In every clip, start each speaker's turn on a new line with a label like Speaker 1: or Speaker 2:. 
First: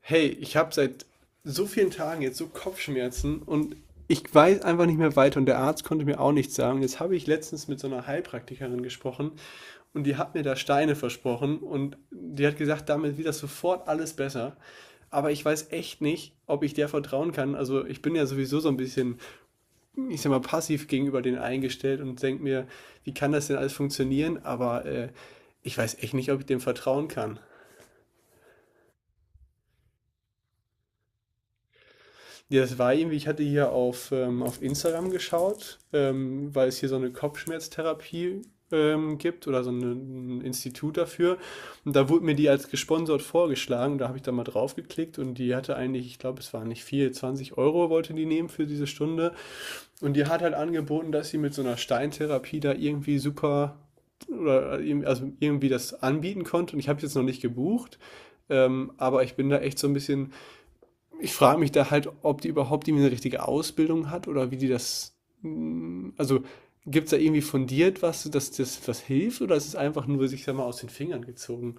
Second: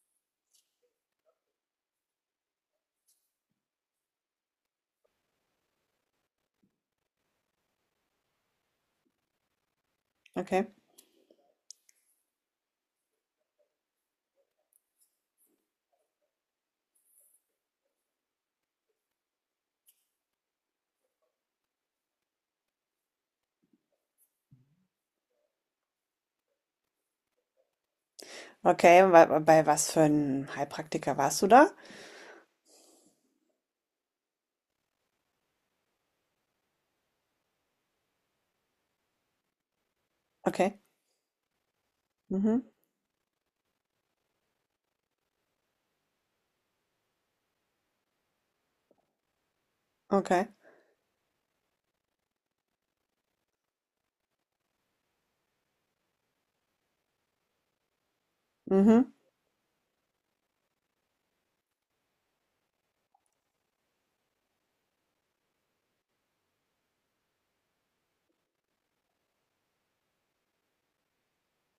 Speaker 1: Hey, ich habe seit so vielen Tagen jetzt so Kopfschmerzen und ich weiß einfach nicht mehr weiter und der Arzt konnte mir auch nichts sagen. Jetzt habe ich letztens mit so einer Heilpraktikerin gesprochen und die hat mir da
Speaker 2: Okay.
Speaker 1: Steine versprochen und die hat gesagt, damit wird das sofort alles besser. Aber ich weiß echt nicht, ob ich der vertrauen kann. Also ich bin ja sowieso so ein bisschen, ich sag mal, passiv gegenüber denen eingestellt und denke mir, wie kann das denn alles funktionieren? Aber ich weiß echt nicht, ob ich dem vertrauen kann.
Speaker 2: Okay, und bei was für einem Heilpraktiker warst du da?
Speaker 1: Ja, das war irgendwie, ich hatte hier auf Instagram geschaut, weil es hier so eine Kopfschmerztherapie gibt oder so eine, ein
Speaker 2: Okay.
Speaker 1: Institut dafür. Und da wurde mir die
Speaker 2: Mhm.
Speaker 1: als gesponsert vorgeschlagen. Da habe ich da mal drauf geklickt und die hatte eigentlich, ich glaube, es war nicht viel, 20 Euro wollte die nehmen für diese Stunde. Und die hat
Speaker 2: Okay.
Speaker 1: halt angeboten, dass sie mit so einer Steintherapie da irgendwie super oder also irgendwie das anbieten konnte. Und ich habe es jetzt noch nicht gebucht.
Speaker 2: Mhm.
Speaker 1: Aber ich bin da echt so ein bisschen, ich frage mich da halt, ob die überhaupt irgendwie eine richtige Ausbildung hat oder wie die das, also, gibt's da irgendwie fundiert was, dass das was hilft oder ist es einfach nur, sich sage mal, aus den Fingern gezogen?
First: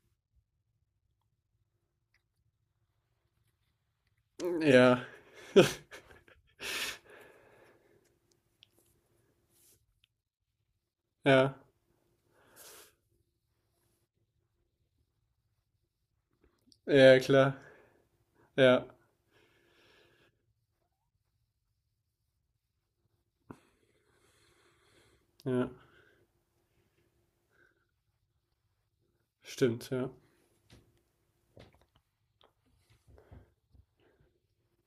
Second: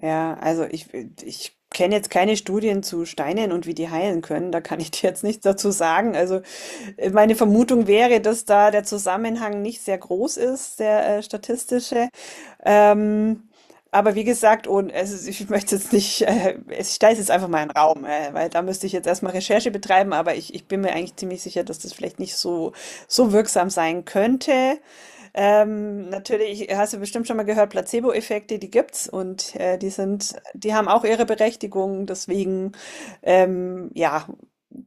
Speaker 2: Ja, also ich kenne jetzt keine Studien zu Steinen und wie die heilen können. Da kann ich
Speaker 1: Ja,
Speaker 2: dir jetzt nichts dazu sagen. Also meine Vermutung wäre, dass da der Zusammenhang nicht sehr groß ist, der
Speaker 1: ja,
Speaker 2: statistische. Ähm, aber wie gesagt, ich möchte jetzt nicht, ich stelle
Speaker 1: ja,
Speaker 2: es jetzt einfach
Speaker 1: klar.
Speaker 2: mal in den Raum, weil da
Speaker 1: Ja,
Speaker 2: müsste ich jetzt erstmal Recherche betreiben, aber ich bin mir eigentlich ziemlich sicher, dass das vielleicht nicht so wirksam sein könnte.
Speaker 1: ja,
Speaker 2: Natürlich hast du bestimmt schon mal gehört, Placebo-Effekte, die gibt's, und
Speaker 1: stimmt, ja.
Speaker 2: die haben auch ihre Berechtigung. Deswegen, ja,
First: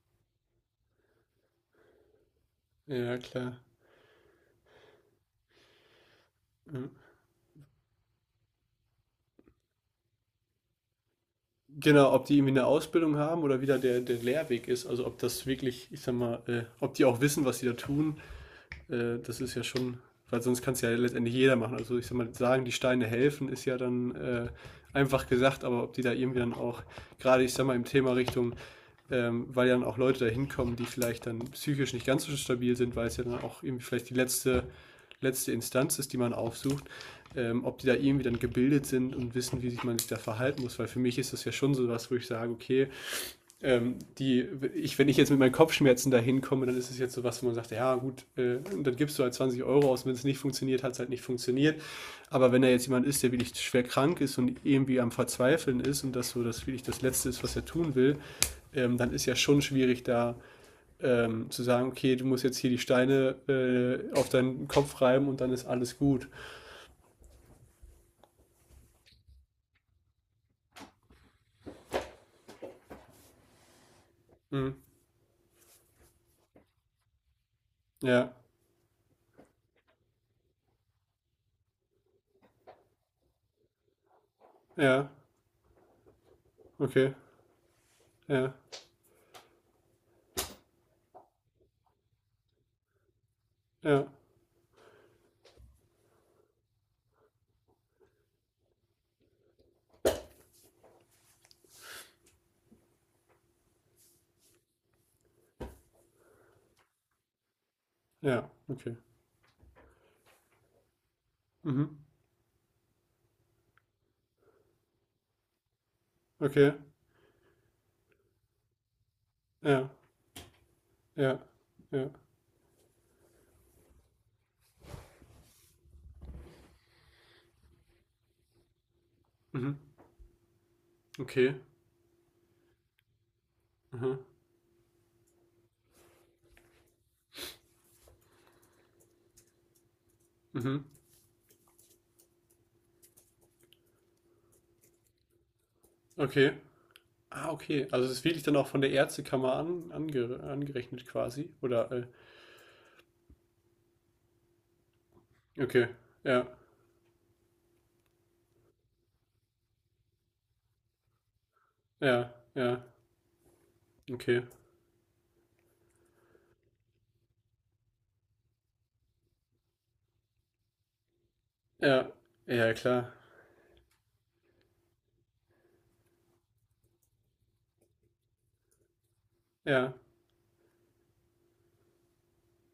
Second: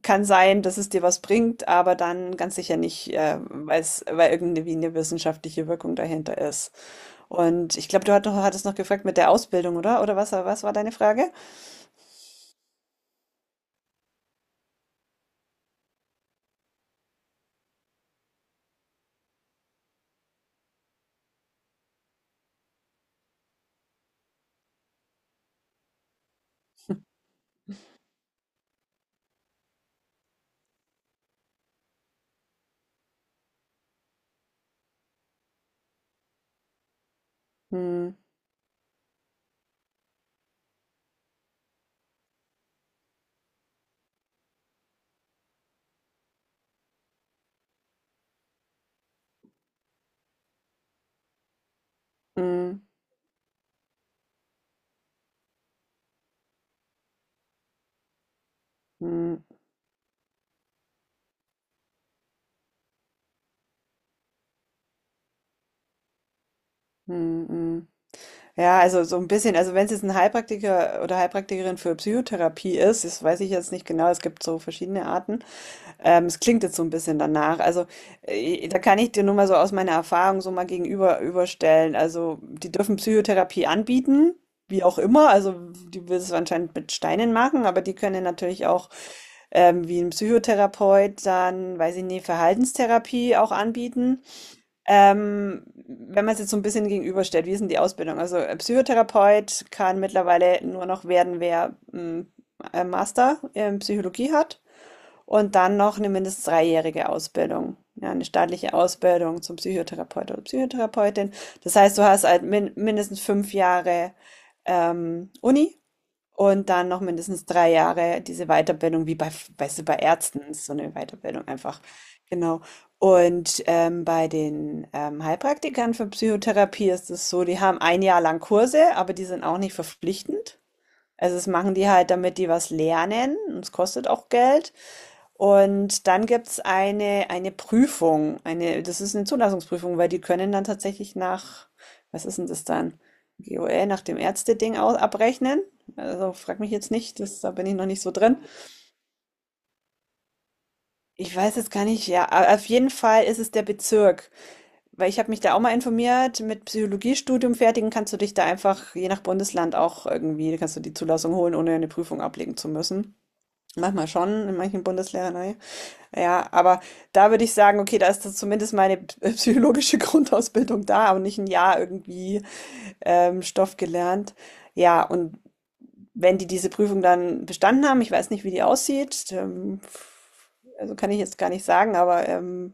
Speaker 2: kann sein, dass es dir was bringt, aber dann ganz sicher nicht,
Speaker 1: Ja, klar.
Speaker 2: weil irgendwie eine wissenschaftliche Wirkung dahinter ist.
Speaker 1: Mhm.
Speaker 2: Und ich glaube, du hattest noch gefragt mit der Ausbildung, oder? Oder was war deine Frage?
Speaker 1: Genau, ob die irgendwie eine Ausbildung haben oder wie da der Lehrweg ist. Also, ob das wirklich, ich sag mal, ob die auch wissen, was sie da tun. Das ist ja schon, weil sonst kann es ja letztendlich jeder machen. Also ich sag mal, sagen, die Steine helfen, ist ja dann einfach gesagt, aber ob die da irgendwie dann auch, gerade ich sag mal, im Thema Richtung, weil ja dann auch Leute da hinkommen, die vielleicht dann psychisch nicht ganz so stabil sind, weil es ja dann auch irgendwie vielleicht die letzte, letzte Instanz ist, die man aufsucht, ob die da
Speaker 2: Hm,
Speaker 1: irgendwie dann gebildet sind und wissen, wie sich man sich da verhalten muss, weil für mich ist das ja schon so was, wo ich sage, okay, ähm, die, wenn ich jetzt mit meinen Kopfschmerzen dahin komme, dann ist es jetzt so was, wo man sagt, ja gut, und dann gibst du halt 20 Euro aus, wenn es nicht funktioniert, hat es halt nicht funktioniert. Aber wenn da
Speaker 2: hm,
Speaker 1: jetzt jemand ist, der wirklich schwer krank ist und irgendwie am Verzweifeln ist und das wirklich das Letzte ist, was er tun will, dann ist ja
Speaker 2: hm,
Speaker 1: schon schwierig da zu sagen, okay, du musst jetzt hier die Steine auf deinen Kopf reiben und dann ist alles gut.
Speaker 2: hm, hm. Hm. Ja, also so ein bisschen, also wenn es jetzt ein Heilpraktiker oder Heilpraktikerin für Psychotherapie ist, das weiß ich jetzt nicht genau, es gibt so
Speaker 1: Mhm.
Speaker 2: verschiedene Arten. Es klingt jetzt so ein bisschen danach. Also
Speaker 1: Ja,
Speaker 2: da kann ich dir nur mal so aus meiner Erfahrung so mal gegenüber überstellen. Also die dürfen Psychotherapie anbieten, wie auch
Speaker 1: ja,
Speaker 2: immer. Also die will es anscheinend mit
Speaker 1: okay,
Speaker 2: Steinen machen, aber die können
Speaker 1: ja,
Speaker 2: natürlich auch wie ein Psychotherapeut dann, weiß ich nicht, Verhaltenstherapie auch
Speaker 1: ja,
Speaker 2: anbieten. Wenn man es jetzt so ein bisschen gegenüberstellt, wie ist denn die Ausbildung? Also, Psychotherapeut kann mittlerweile nur noch werden, wer, Master in Psychologie hat und dann noch eine mindestens dreijährige Ausbildung, ja, 'ne
Speaker 1: ja,
Speaker 2: staatliche
Speaker 1: okay.
Speaker 2: Ausbildung zum Psychotherapeut oder Psychotherapeutin. Das
Speaker 1: Mhm.
Speaker 2: heißt, du hast halt mindestens 5 Jahre Uni und
Speaker 1: Okay,
Speaker 2: dann noch mindestens 3 Jahre diese Weiterbildung, wie bei, weißt du,
Speaker 1: ja.
Speaker 2: bei Ärzten ist so eine
Speaker 1: Ja,
Speaker 2: Weiterbildung einfach.
Speaker 1: ja.
Speaker 2: Genau. Und bei den Heilpraktikern für Psychotherapie ist es so, die haben ein Jahr lang Kurse, aber die sind auch nicht
Speaker 1: Mhm.
Speaker 2: verpflichtend. Also das
Speaker 1: Okay.
Speaker 2: machen die halt, damit die was lernen. Und es kostet
Speaker 1: Mhm.
Speaker 2: auch Geld. Und dann gibt's eine Prüfung, eine das ist eine Zulassungsprüfung, weil die können dann
Speaker 1: Mhm.
Speaker 2: tatsächlich nach — was ist denn das dann? — GOL nach dem Ärzteding au abrechnen. Also,
Speaker 1: Okay.
Speaker 2: frag mich jetzt nicht, das,
Speaker 1: Ah,
Speaker 2: da bin ich noch
Speaker 1: okay.
Speaker 2: nicht
Speaker 1: Also
Speaker 2: so
Speaker 1: es ist
Speaker 2: drin.
Speaker 1: wirklich dann auch von der Ärztekammer angerechnet
Speaker 2: Ich
Speaker 1: quasi.
Speaker 2: weiß jetzt gar
Speaker 1: Oder,
Speaker 2: nicht, ja, a auf jeden Fall ist es der Bezirk, weil ich habe mich da auch mal
Speaker 1: okay.
Speaker 2: informiert,
Speaker 1: Ja,
Speaker 2: mit Psychologiestudium fertigen kannst du dich da einfach je nach Bundesland auch irgendwie kannst du die Zulassung holen, ohne eine Prüfung
Speaker 1: ja,
Speaker 2: ablegen zu
Speaker 1: ja.
Speaker 2: müssen. Manchmal
Speaker 1: Okay.
Speaker 2: schon, in manchen Bundesländern, ne? Ja, aber da würde ich sagen, okay, da ist das zumindest meine psychologische Grundausbildung da und nicht ein Jahr
Speaker 1: Ja,
Speaker 2: irgendwie
Speaker 1: ja, klar.
Speaker 2: Stoff gelernt. Ja, und wenn die diese Prüfung dann bestanden haben, ich weiß nicht, wie die aussieht,
Speaker 1: Ja,
Speaker 2: also kann ich jetzt gar nicht sagen, aber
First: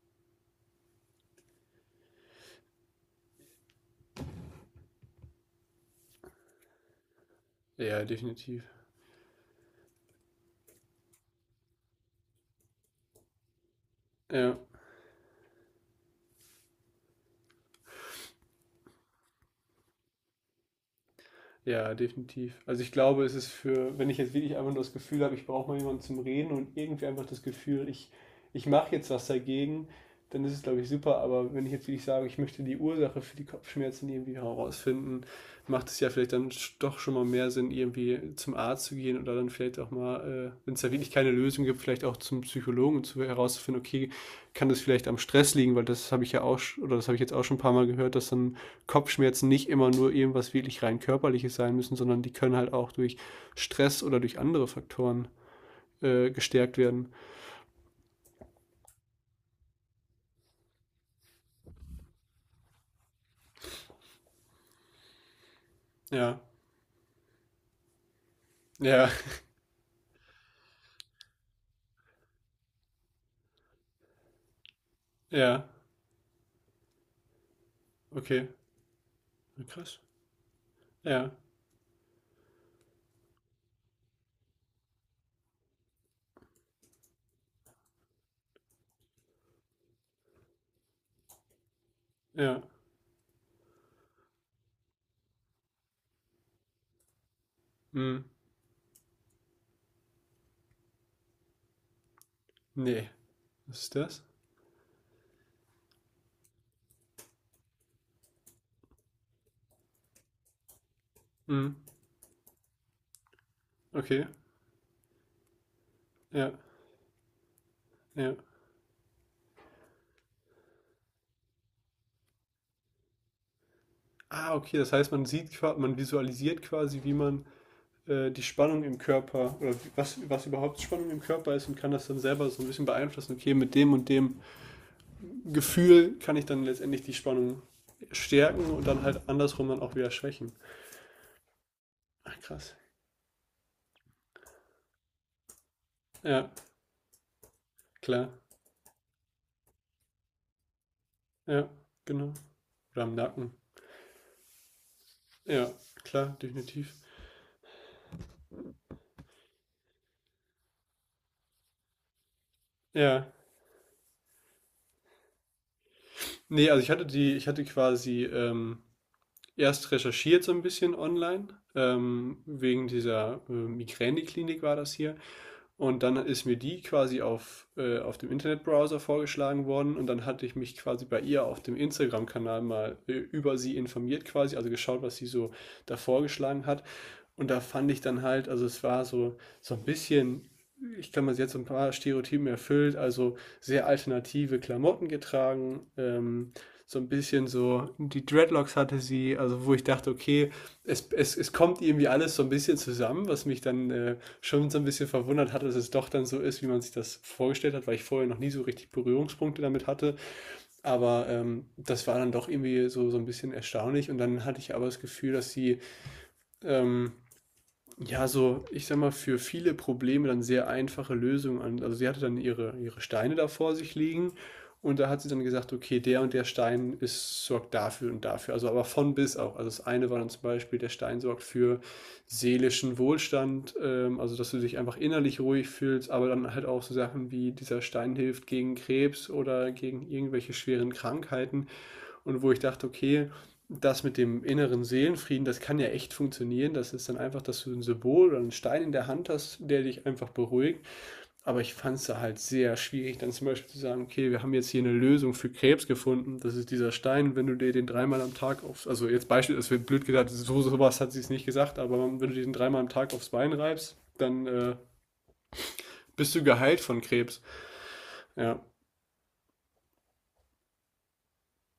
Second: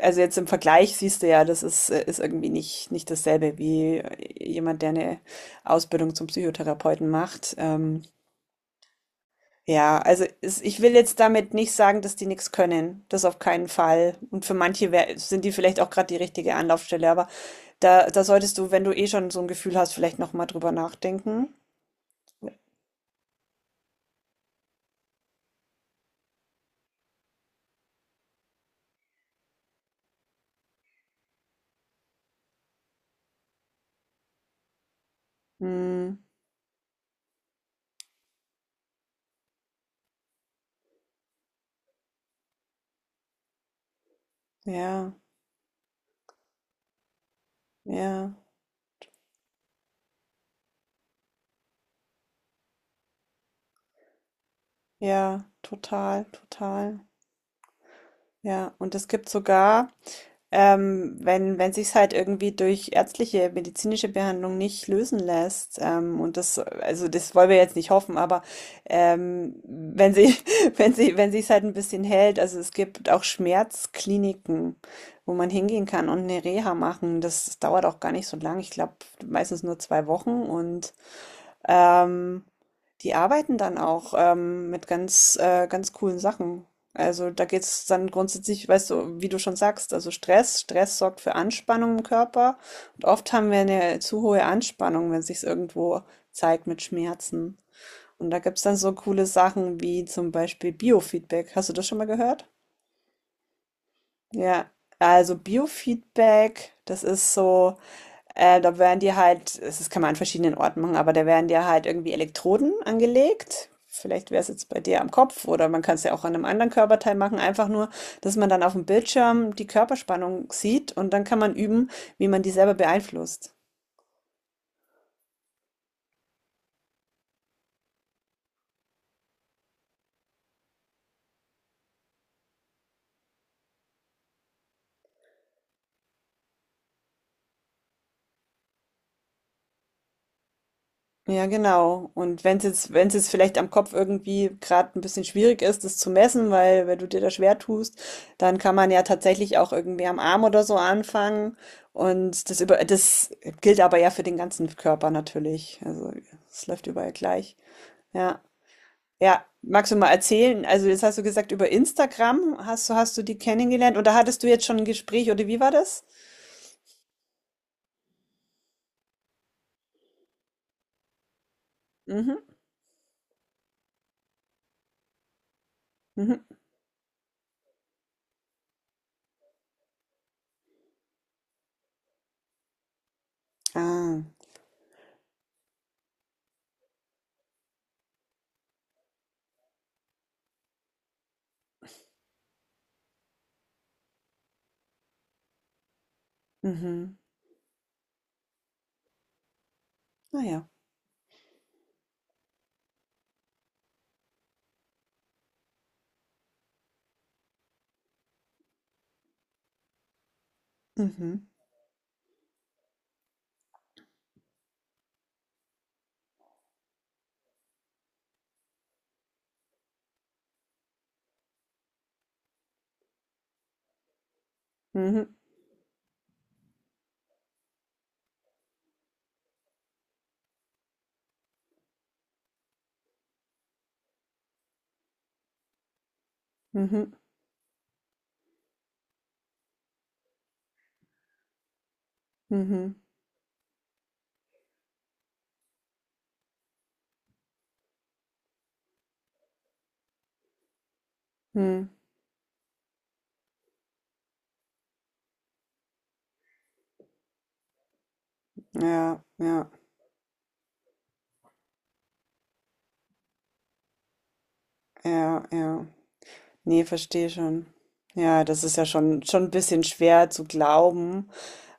Speaker 2: also jetzt im Vergleich siehst du ja, das ist, ist irgendwie nicht, nicht dasselbe wie jemand, der eine Ausbildung zum Psychotherapeuten macht.
Speaker 1: ja, definitiv.
Speaker 2: Ja, also es, ich will jetzt damit nicht sagen, dass die nichts können. Das auf keinen Fall. Und für
Speaker 1: Ja.
Speaker 2: manche wär, sind die vielleicht auch gerade die richtige Anlaufstelle. Aber da solltest du, wenn du eh schon so ein Gefühl hast, vielleicht nochmal drüber nachdenken.
Speaker 1: Ja, definitiv. Also ich glaube, es ist für, wenn ich jetzt wirklich einfach nur das Gefühl habe, ich brauche mal jemanden zum Reden und irgendwie einfach das Gefühl, ich mache jetzt was dagegen, dann ist es, glaube ich, super. Aber wenn ich jetzt wirklich sage, ich möchte die Ursache für die Kopfschmerzen irgendwie herausfinden, macht es ja
Speaker 2: Hm,
Speaker 1: vielleicht dann doch schon mal mehr Sinn, irgendwie zum Arzt zu gehen oder dann vielleicht auch mal, wenn es da wirklich keine Lösung gibt, vielleicht auch zum Psychologen zu herauszufinden, okay, kann das vielleicht
Speaker 2: ja,
Speaker 1: am Stress liegen, weil das habe ich ja auch, oder das habe ich jetzt auch schon ein paar Mal gehört, dass
Speaker 2: ja,
Speaker 1: dann Kopfschmerzen nicht immer nur irgendwas wirklich rein körperliches sein müssen, sondern die können halt auch durch Stress oder durch andere Faktoren
Speaker 2: ja, total,
Speaker 1: äh, gestärkt
Speaker 2: total.
Speaker 1: werden.
Speaker 2: Ja, und es gibt sogar. Wenn sich's halt irgendwie durch ärztliche, medizinische Behandlung nicht lösen lässt, und
Speaker 1: Ja,
Speaker 2: das, also das wollen wir jetzt nicht hoffen, aber
Speaker 1: ja,
Speaker 2: wenn sie, wenn sich's halt ein bisschen hält, also es gibt auch Schmerzkliniken, wo man
Speaker 1: ja,
Speaker 2: hingehen kann und eine Reha machen. Das dauert auch gar nicht so
Speaker 1: okay.
Speaker 2: lang. Ich glaube, meistens
Speaker 1: Ja,
Speaker 2: nur
Speaker 1: krass.
Speaker 2: 2 Wochen, und
Speaker 1: Ja,
Speaker 2: ähm, die arbeiten dann auch mit ganz coolen Sachen. Also da geht es dann grundsätzlich, weißt du, wie du schon sagst, also Stress, Stress sorgt für Anspannung im Körper.
Speaker 1: ja.
Speaker 2: Und oft haben wir eine zu hohe Anspannung, wenn sich's irgendwo zeigt mit Schmerzen.
Speaker 1: Hm.
Speaker 2: Und da gibt es dann so coole Sachen wie zum Beispiel Biofeedback. Hast du das schon mal gehört?
Speaker 1: Nee. Was ist das?
Speaker 2: Ja, also Biofeedback, das ist so. Da werden dir halt, das kann man an verschiedenen Orten machen, aber da werden dir
Speaker 1: Hm.
Speaker 2: halt irgendwie Elektroden angelegt.
Speaker 1: Okay.
Speaker 2: Vielleicht wäre es jetzt bei dir am Kopf, oder man kann es ja auch an einem
Speaker 1: Ja,
Speaker 2: anderen Körperteil machen. Einfach nur,
Speaker 1: ja.
Speaker 2: dass man dann auf dem Bildschirm die Körperspannung sieht und dann kann man üben, wie man die selber beeinflusst.
Speaker 1: Ah, okay. Das heißt, man sieht, man visualisiert quasi, wie man die Spannung im Körper oder was, was überhaupt Spannung im Körper ist und kann das dann selber so ein bisschen beeinflussen. Okay, mit dem und dem Gefühl kann ich dann letztendlich die Spannung stärken und dann halt andersrum dann auch wieder schwächen.
Speaker 2: Ja, genau.
Speaker 1: Ach,
Speaker 2: Und wenn es
Speaker 1: krass.
Speaker 2: jetzt, wenn es jetzt vielleicht am Kopf irgendwie gerade ein bisschen schwierig ist, das zu
Speaker 1: Ja,
Speaker 2: messen, weil wenn du dir da schwer tust,
Speaker 1: klar.
Speaker 2: dann kann man ja tatsächlich auch irgendwie am Arm oder so anfangen.
Speaker 1: Ja, genau.
Speaker 2: Und
Speaker 1: Oder am
Speaker 2: das
Speaker 1: Nacken.
Speaker 2: gilt aber ja für den ganzen Körper
Speaker 1: Ja,
Speaker 2: natürlich. Also
Speaker 1: klar,
Speaker 2: es läuft
Speaker 1: definitiv.
Speaker 2: überall gleich. Ja. Ja, magst du mal erzählen? Also jetzt hast du gesagt, über Instagram hast du
Speaker 1: Ja.
Speaker 2: die kennengelernt, oder hattest du jetzt schon ein Gespräch, oder wie war das?
Speaker 1: Nee, also ich hatte die, ich hatte quasi erst recherchiert so ein bisschen online,
Speaker 2: Mhm.
Speaker 1: wegen dieser Migräneklinik war das hier. Und dann ist
Speaker 2: Mhm.
Speaker 1: mir die quasi auf dem Internetbrowser vorgeschlagen worden und dann hatte ich mich quasi bei ihr auf dem Instagram-Kanal mal über sie
Speaker 2: Ah.
Speaker 1: informiert quasi, also geschaut, was sie so da vorgeschlagen hat. Und da fand ich dann halt, also es war so, so ein bisschen, ich kann man jetzt so ein paar Stereotypen erfüllt, also sehr alternative Klamotten getragen, so ein
Speaker 2: Mhm.
Speaker 1: bisschen so, die Dreadlocks hatte sie, also wo ich dachte, okay,
Speaker 2: Naja.
Speaker 1: es kommt irgendwie alles so ein bisschen zusammen, was mich dann schon so ein bisschen verwundert hat, dass es doch dann so ist, wie man sich das vorgestellt hat, weil ich vorher noch nie so richtig Berührungspunkte damit hatte. Aber
Speaker 2: Mhm.
Speaker 1: das war dann doch irgendwie so, so ein bisschen erstaunlich. Und dann hatte ich aber das Gefühl, dass sie ähm, ja, so, ich sag mal, für viele Probleme dann sehr einfache Lösungen an. Also sie hatte dann ihre Steine da vor sich liegen und da hat sie
Speaker 2: Mhm.
Speaker 1: dann gesagt, okay, der und der Stein ist, sorgt dafür und dafür. Also aber von bis auch. Also das eine war dann zum Beispiel, der Stein sorgt für seelischen Wohlstand, also dass du dich einfach innerlich ruhig fühlst, aber dann halt auch so
Speaker 2: Mhm.
Speaker 1: Sachen wie dieser Stein hilft gegen Krebs oder gegen irgendwelche schweren Krankheiten. Und wo ich dachte,
Speaker 2: Mhm.
Speaker 1: okay, das mit dem inneren Seelenfrieden, das kann ja echt funktionieren. Das ist dann einfach, dass du ein Symbol oder einen Stein in der Hand hast, der dich einfach beruhigt. Aber ich
Speaker 2: Mhm.
Speaker 1: fand es da halt sehr schwierig, dann zum Beispiel zu sagen, okay, wir haben jetzt hier eine Lösung für Krebs gefunden. Das ist dieser Stein, wenn du dir den 3-mal am Tag aufs, also
Speaker 2: Ja,
Speaker 1: jetzt Beispiel, es
Speaker 2: ja,
Speaker 1: wird blöd gesagt, so sowas hat sie es nicht gesagt, aber wenn du dir den dreimal am Tag aufs Bein reibst, dann
Speaker 2: ja, ja.
Speaker 1: bist du geheilt
Speaker 2: Ne,
Speaker 1: von
Speaker 2: verstehe
Speaker 1: Krebs.
Speaker 2: schon. Ja,
Speaker 1: Ja,
Speaker 2: das ist ja schon 'n bisschen schwer zu glauben,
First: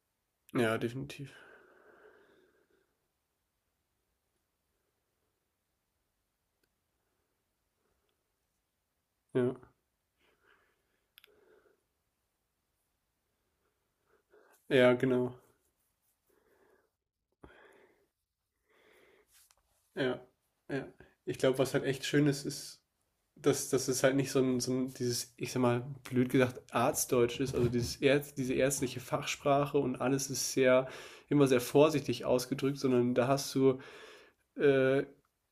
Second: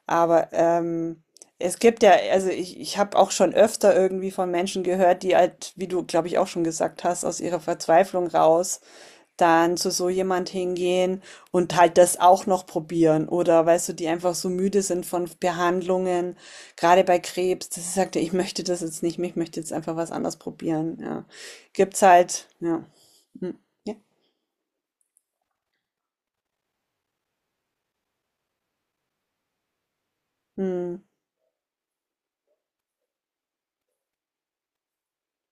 Speaker 2: aber,
Speaker 1: ja, definitiv.
Speaker 2: es gibt ja also, ich habe auch schon öfter irgendwie von Menschen gehört, die halt, wie du, glaube ich, auch schon gesagt hast, aus ihrer Verzweiflung raus
Speaker 1: Ja,
Speaker 2: dann zu so jemand hingehen und halt das auch noch probieren, oder weißt du, die einfach so müde
Speaker 1: ja,
Speaker 2: sind von
Speaker 1: genau.
Speaker 2: Behandlungen, gerade bei Krebs, dass sie sagte: „Ich möchte das jetzt nicht mehr, ich möchte jetzt einfach was
Speaker 1: Ja,
Speaker 2: anderes
Speaker 1: ja.
Speaker 2: probieren“, ja.
Speaker 1: Ich glaube, was halt
Speaker 2: Gibt's
Speaker 1: echt schön ist,
Speaker 2: halt,
Speaker 1: ist,
Speaker 2: ja. Hm,
Speaker 1: dass, dass
Speaker 2: ja.
Speaker 1: es halt nicht so ein, so ein, dieses, ich sag mal, blöd gesagt, Arztdeutsch ist, also diese ärztliche Fachsprache und alles ist sehr,
Speaker 2: Mhm.
Speaker 1: immer sehr vorsichtig ausgedrückt, sondern da hast du äh,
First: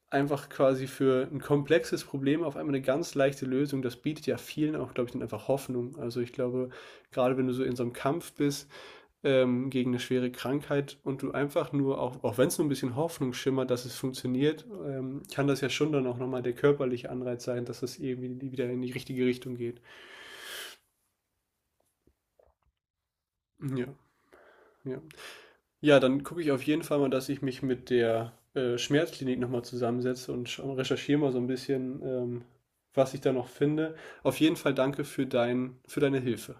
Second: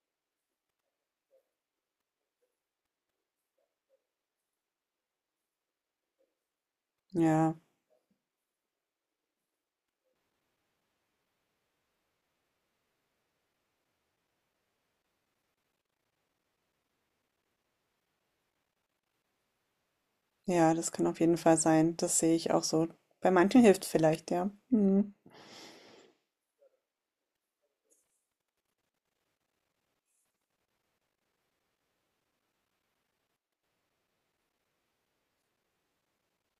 Speaker 1: einfach quasi für ein komplexes Problem auf einmal eine ganz leichte Lösung. Das bietet ja vielen auch, glaube ich, dann einfach Hoffnung. Also ich glaube, gerade wenn du
Speaker 2: Ja,
Speaker 1: so in so einem Kampf bist, gegen eine schwere Krankheit und du einfach nur auch wenn es nur ein bisschen Hoffnung schimmert, dass es funktioniert, kann das ja schon dann auch noch mal der körperliche Anreiz sein, dass es irgendwie wieder in die richtige Richtung geht.
Speaker 2: ja, das kann auf jeden Fall sein. Das sehe ich auch so. Bei manchen hilft
Speaker 1: Ja,
Speaker 2: vielleicht, ja.
Speaker 1: ja.
Speaker 2: Mhm.
Speaker 1: Ja, dann gucke ich auf jeden Fall mal, dass ich mich mit der Schmerzklinik noch mal zusammensetze und schau recherchiere mal so ein bisschen, was ich da noch finde. Auf jeden Fall danke für dein für deine Hilfe.